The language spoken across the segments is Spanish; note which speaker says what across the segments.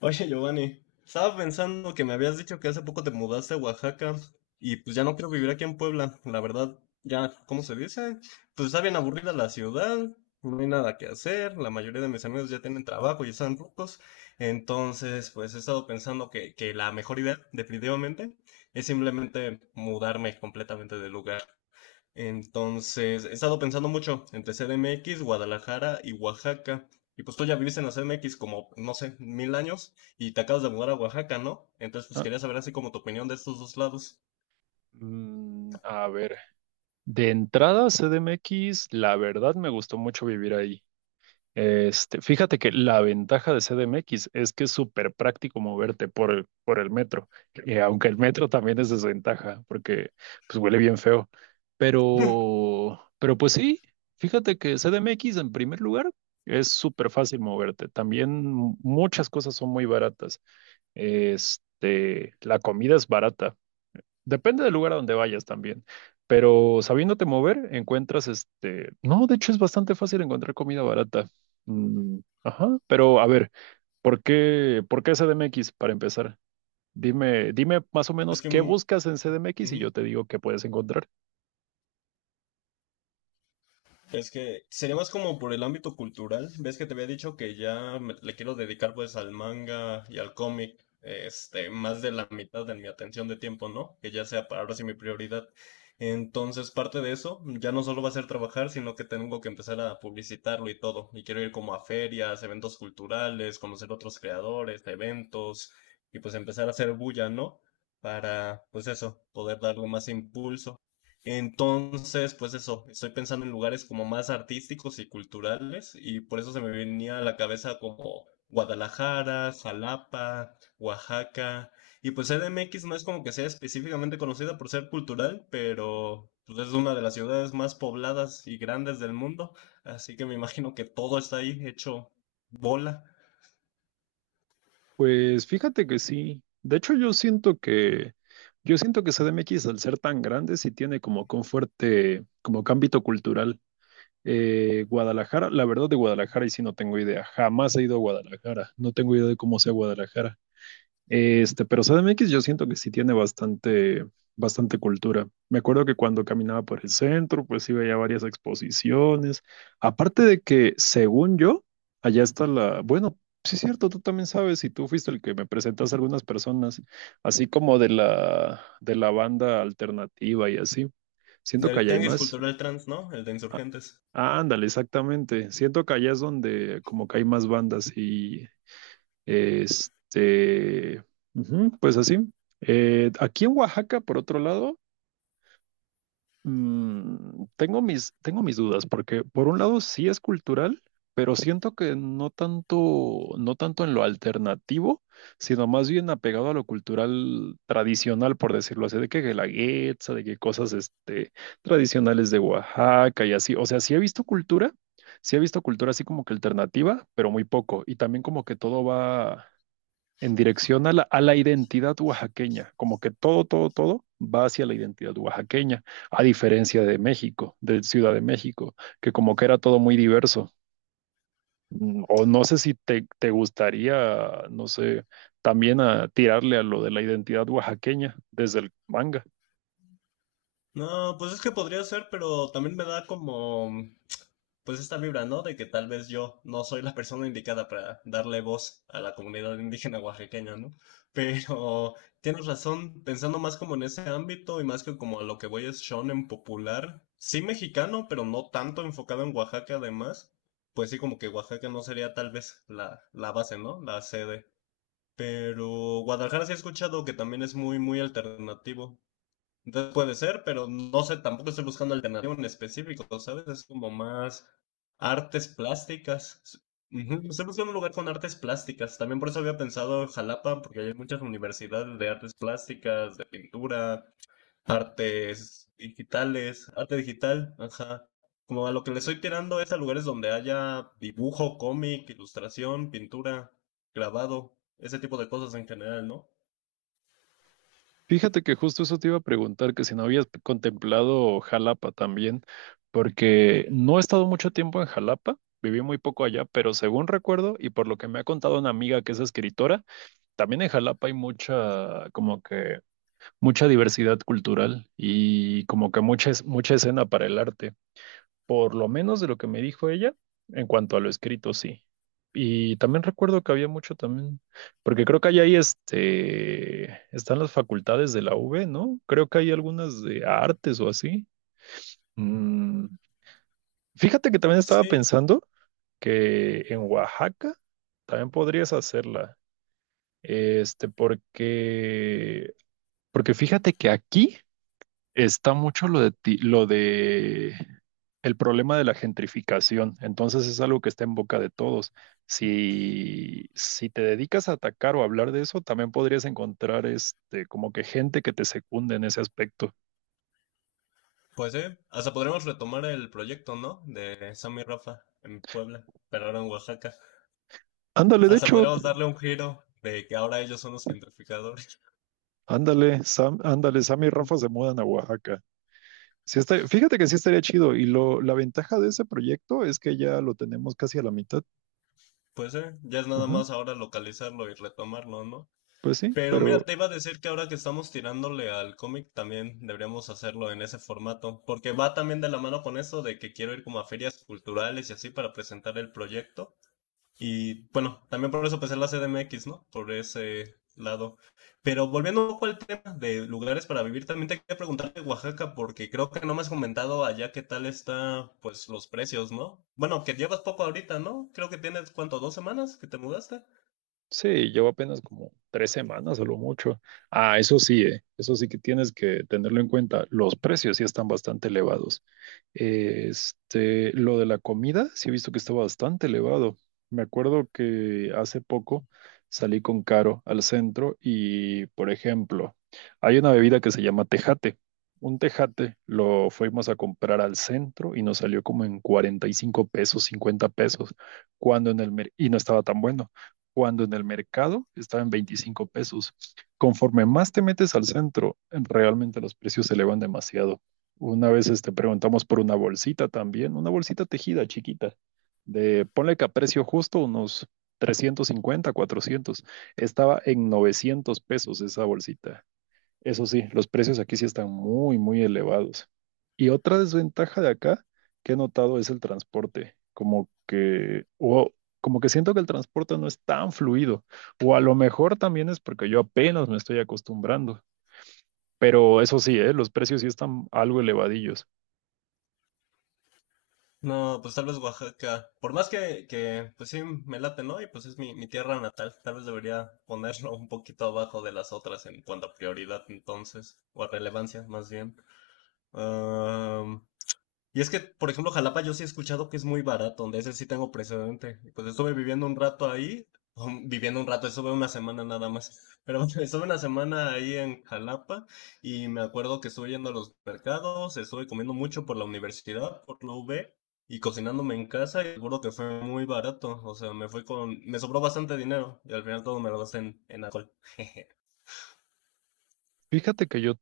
Speaker 1: Oye, Giovanni, estaba pensando que me habías dicho que hace poco te mudaste a Oaxaca y pues ya no quiero vivir aquí en Puebla, la verdad, ya, ¿cómo se dice? Pues está bien aburrida la ciudad, no hay nada que hacer, la mayoría de mis amigos ya tienen trabajo, ya están rucos, entonces pues he estado pensando que la mejor idea, definitivamente, es simplemente mudarme completamente de lugar. Entonces, he estado pensando mucho entre C D M X, Guadalajara y Oaxaca. Y pues tú ya viviste en la C D M X como, no sé, mil años y te acabas de mudar a Oaxaca, ¿no? Entonces, pues
Speaker 2: Ah,
Speaker 1: quería saber así como tu opinión de estos dos lados.
Speaker 2: a ver, de entrada CDMX, la verdad me gustó mucho vivir ahí. Este, fíjate que la ventaja de CDMX es que es súper práctico moverte por el metro, aunque el metro también es desventaja, porque pues huele bien feo. Pero pues sí, fíjate que CDMX en primer lugar es súper fácil moverte. También muchas cosas son muy baratas. Este, la comida es barata. Depende del lugar a donde vayas también, pero sabiéndote mover, encuentras este, no, de hecho es bastante fácil encontrar comida barata. Mm, ajá, pero a ver, ¿por qué CDMX para empezar? Dime, dime más o
Speaker 1: Es
Speaker 2: menos qué
Speaker 1: que...
Speaker 2: buscas en CDMX y
Speaker 1: ujú.
Speaker 2: yo te digo qué puedes encontrar.
Speaker 1: Es que sería más como por el ámbito cultural. Ves que te había dicho que ya le quiero dedicar pues al manga y al cómic, este, más de la mitad de mi atención de tiempo, ¿no? Que ya sea para ahora sí mi prioridad. Entonces, parte de eso ya no solo va a ser trabajar, sino que tengo que empezar a publicitarlo y todo. Y quiero ir como a ferias, eventos culturales, conocer otros creadores, eventos y pues empezar a hacer bulla, ¿no? Para, pues eso, poder darle más impulso. Entonces, pues eso, estoy pensando en lugares como más artísticos y culturales y por eso se me venía a la cabeza como Guadalajara, Jalapa, Oaxaca y pues CDMX no es como que sea específicamente conocida por ser cultural, pero pues es una de las ciudades más pobladas y grandes del mundo, así que me imagino que todo está ahí hecho bola.
Speaker 2: Pues fíjate que sí. De hecho, yo siento que CDMX, al ser tan grande, sí tiene como que un fuerte, como que ámbito cultural. Guadalajara, la verdad de Guadalajara, y sí no tengo idea. Jamás he ido a Guadalajara. No tengo idea de cómo sea Guadalajara. Este, pero CDMX yo siento que sí tiene bastante, bastante cultura. Me acuerdo que cuando caminaba por el centro, pues sí veía varias exposiciones. Aparte de que, según yo, allá está la, bueno, sí es cierto, tú también sabes, y tú fuiste el que me presentaste a algunas personas, así como de la banda alternativa y así. Siento que
Speaker 1: Del
Speaker 2: allá hay
Speaker 1: tianguis
Speaker 2: más.
Speaker 1: cultural trans, ¿no? El de Insurgentes.
Speaker 2: Ah, ándale, exactamente. Siento que allá es donde como que hay más bandas y este, ujú, pues así. Aquí en Oaxaca, por otro lado, tengo mis dudas, porque por un lado sí es cultural, pero siento que no tanto en lo alternativo, sino más bien apegado a lo cultural tradicional, por decirlo así, de que la guetza, de que cosas este, tradicionales de Oaxaca y así. O sea, sí he visto cultura así como que alternativa, pero muy poco. Y también como que todo va en dirección a la identidad oaxaqueña, como que todo, todo, todo va hacia la identidad oaxaqueña, a diferencia de México, de Ciudad de México, que como que era todo muy diverso. O no sé si te gustaría, no sé, también a tirarle a lo de la identidad oaxaqueña desde el manga.
Speaker 1: No, pues es que podría ser, pero también me da como pues esta vibra, ¿no? De que tal vez yo no soy la persona indicada para darle voz a la comunidad indígena oaxaqueña, ¿no? Pero tienes razón, pensando más como en ese ámbito y más que como a lo que voy es shonen popular, sí mexicano, pero no tanto enfocado en Oaxaca además, pues sí como que Oaxaca no sería tal vez la base, ¿no? La sede. Pero Guadalajara sí he escuchado que también es muy, muy alternativo. Entonces puede ser, pero no sé, tampoco estoy buscando alternativa en específico, ¿sabes? Es como más artes plásticas. Ujú, estoy buscando un lugar con artes plásticas. También por eso había pensado Jalapa, porque hay muchas universidades de artes plásticas, de pintura, artes digitales, arte digital, ajá. Como a lo que le estoy tirando es a lugares donde haya dibujo, cómic, ilustración, pintura, grabado, ese tipo de cosas en general, ¿no?
Speaker 2: Fíjate que justo eso te iba a preguntar, que si no habías contemplado Jalapa también, porque no he estado mucho tiempo en Jalapa, viví muy poco allá, pero según recuerdo y por lo que me ha contado una amiga que es escritora, también en Jalapa hay como que, mucha diversidad cultural y como que mucha escena para el arte, por lo menos de lo que me dijo ella, en cuanto a lo escrito, sí. Y también recuerdo que había mucho también, porque creo que hay ahí este, están las facultades de la UV, ¿no? Creo que hay algunas de artes o así. Mm, Fíjate que también estaba
Speaker 1: Sí,
Speaker 2: pensando que en Oaxaca también podrías hacerla. Este, porque fíjate que aquí está mucho lo de el problema de la gentrificación. Entonces es algo que está en boca de todos. Si te dedicas a atacar o hablar de eso, también podrías encontrar este como que gente que te secunde en ese aspecto.
Speaker 1: pues sí, hasta podremos retomar el proyecto, ¿no? De Sammy y Rafa en Puebla, pero ahora en Oaxaca.
Speaker 2: Ándale, de
Speaker 1: Hasta
Speaker 2: hecho,
Speaker 1: podremos darle un giro de que ahora ellos son los gentrificadores.
Speaker 2: ándale, Sam y Rafa se mudan a Oaxaca. Fíjate que sí estaría chido. Y la ventaja de ese proyecto es que ya lo tenemos casi a la mitad.
Speaker 1: Pues sí, ya es nada
Speaker 2: Ajá,
Speaker 1: más ahora localizarlo y retomarlo, ¿no?
Speaker 2: pues sí,
Speaker 1: Pero mira,
Speaker 2: pero.
Speaker 1: te iba a decir que ahora que estamos tirándole al cómic, también deberíamos hacerlo en ese formato, porque va también de la mano con eso de que quiero ir como a ferias culturales y así para presentar el proyecto. Y bueno, también por eso empecé la CDMX, ¿no? Por ese lado. Pero volviendo un poco al tema de lugares para vivir, también te quería preguntar de Oaxaca, porque creo que no me has comentado allá qué tal está, pues, los precios, ¿no? Bueno, que llevas poco ahorita, ¿no? Creo que tienes, ¿cuánto? ¿2 semanas que te mudaste?
Speaker 2: Sí, llevo apenas como 3 semanas a lo mucho. Ah, eso sí que tienes que tenerlo en cuenta. Los precios sí están bastante elevados. Este, lo de la comida, sí he visto que está bastante elevado. Me acuerdo que hace poco salí con Caro al centro y, por ejemplo, hay una bebida que se llama tejate. Un tejate lo fuimos a comprar al centro y nos salió como en $45, $50, cuando en el mer- y no estaba tan bueno cuando en el mercado estaba en $25. Conforme más te metes al centro, realmente los precios se elevan demasiado. Una vez este, preguntamos por una bolsita también, una bolsita tejida chiquita, de ponle que a precio justo unos 350, 400. Estaba en $900 esa bolsita. Eso sí, los precios aquí sí están muy, muy elevados. Y otra desventaja de acá que he notado es el transporte. Como que siento que el transporte no es tan fluido. O a lo mejor también es porque yo apenas me estoy acostumbrando. Pero eso sí, ¿eh? Los precios sí están algo elevadillos.
Speaker 1: No, pues tal vez Oaxaca. Por más que pues sí, me late, ¿no? Y pues es mi, mi tierra natal. Tal vez debería ponerlo un poquito abajo de las otras en cuanto a prioridad, entonces, o a relevancia, más bien. Um, Y es que, por ejemplo, Jalapa yo sí he escuchado que es muy barato, de ese sí tengo precedente. Y pues estuve viviendo un rato ahí, viviendo un rato, estuve una semana nada más, pero estuve una semana ahí en Jalapa y me acuerdo que estuve yendo a los mercados, estuve comiendo mucho por la universidad, por la UB y cocinándome en casa y seguro que fue muy barato, o sea, me sobró bastante dinero y al final todo me lo gasté en alcohol.
Speaker 2: Fíjate que yo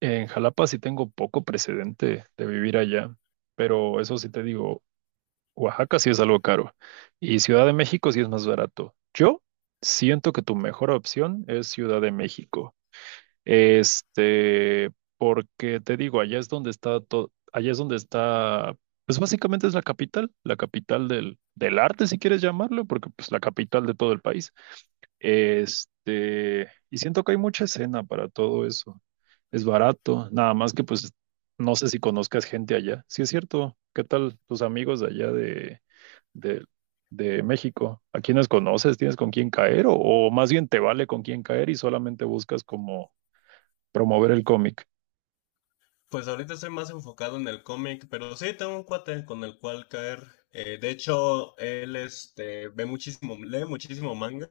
Speaker 2: en Jalapa sí tengo poco precedente de vivir allá, pero eso sí te digo, Oaxaca sí es algo caro y Ciudad de México sí es más barato. Yo siento que tu mejor opción es Ciudad de México. Este, porque te digo, allá es donde está todo, allá es donde está, pues básicamente es la capital, la capital del arte, si quieres llamarlo, porque pues la capital de todo el país. Este, y siento que hay mucha escena para todo eso. Es barato, nada más que pues no sé si conozcas gente allá. Sí es cierto, ¿qué tal tus amigos de allá de, de México? ¿A quiénes conoces? ¿Tienes con quién caer? O más bien te vale con quién caer y solamente buscas como promover el cómic.
Speaker 1: Pues ahorita estoy más enfocado en el cómic, pero sí tengo un cuate con el cual caer. De hecho, él este, ve muchísimo, lee muchísimo manga.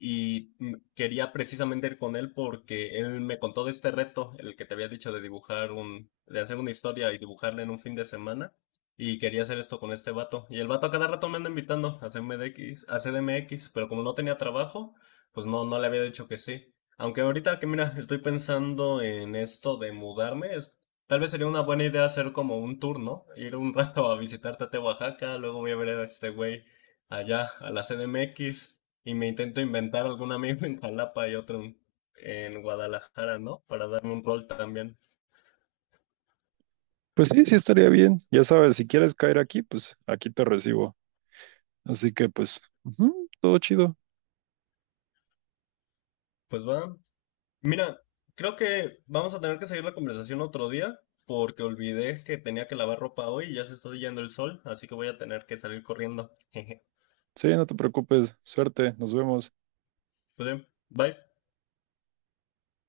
Speaker 1: Y quería precisamente ir con él porque él me contó de este reto, el que te había dicho de de hacer una historia y dibujarla en un fin de semana. Y quería hacer esto con este vato. Y el vato a cada rato me anda invitando a CMDX, a CDMX, pero como no tenía trabajo, pues no, no le había dicho que sí. Aunque ahorita que mira, estoy pensando en esto de mudarme, tal vez sería una buena idea hacer como un tour, ¿no? Ir un rato a visitar Tate Oaxaca, luego voy a ver a este güey allá, a la CDMX y me intento inventar algún amigo en Jalapa y otro en Guadalajara, ¿no? Para darme un rol también.
Speaker 2: Pues sí, sí estaría bien. Ya sabes, si quieres caer aquí, pues aquí te recibo. Así que pues, ujú, todo chido.
Speaker 1: Pues va. Mira, creo que vamos a tener que seguir la conversación otro día porque olvidé que tenía que lavar ropa hoy y ya se está yendo el sol, así que voy a tener que salir corriendo. Jeje.
Speaker 2: Sí, no te preocupes. Suerte, nos vemos.
Speaker 1: Pues bien, bye.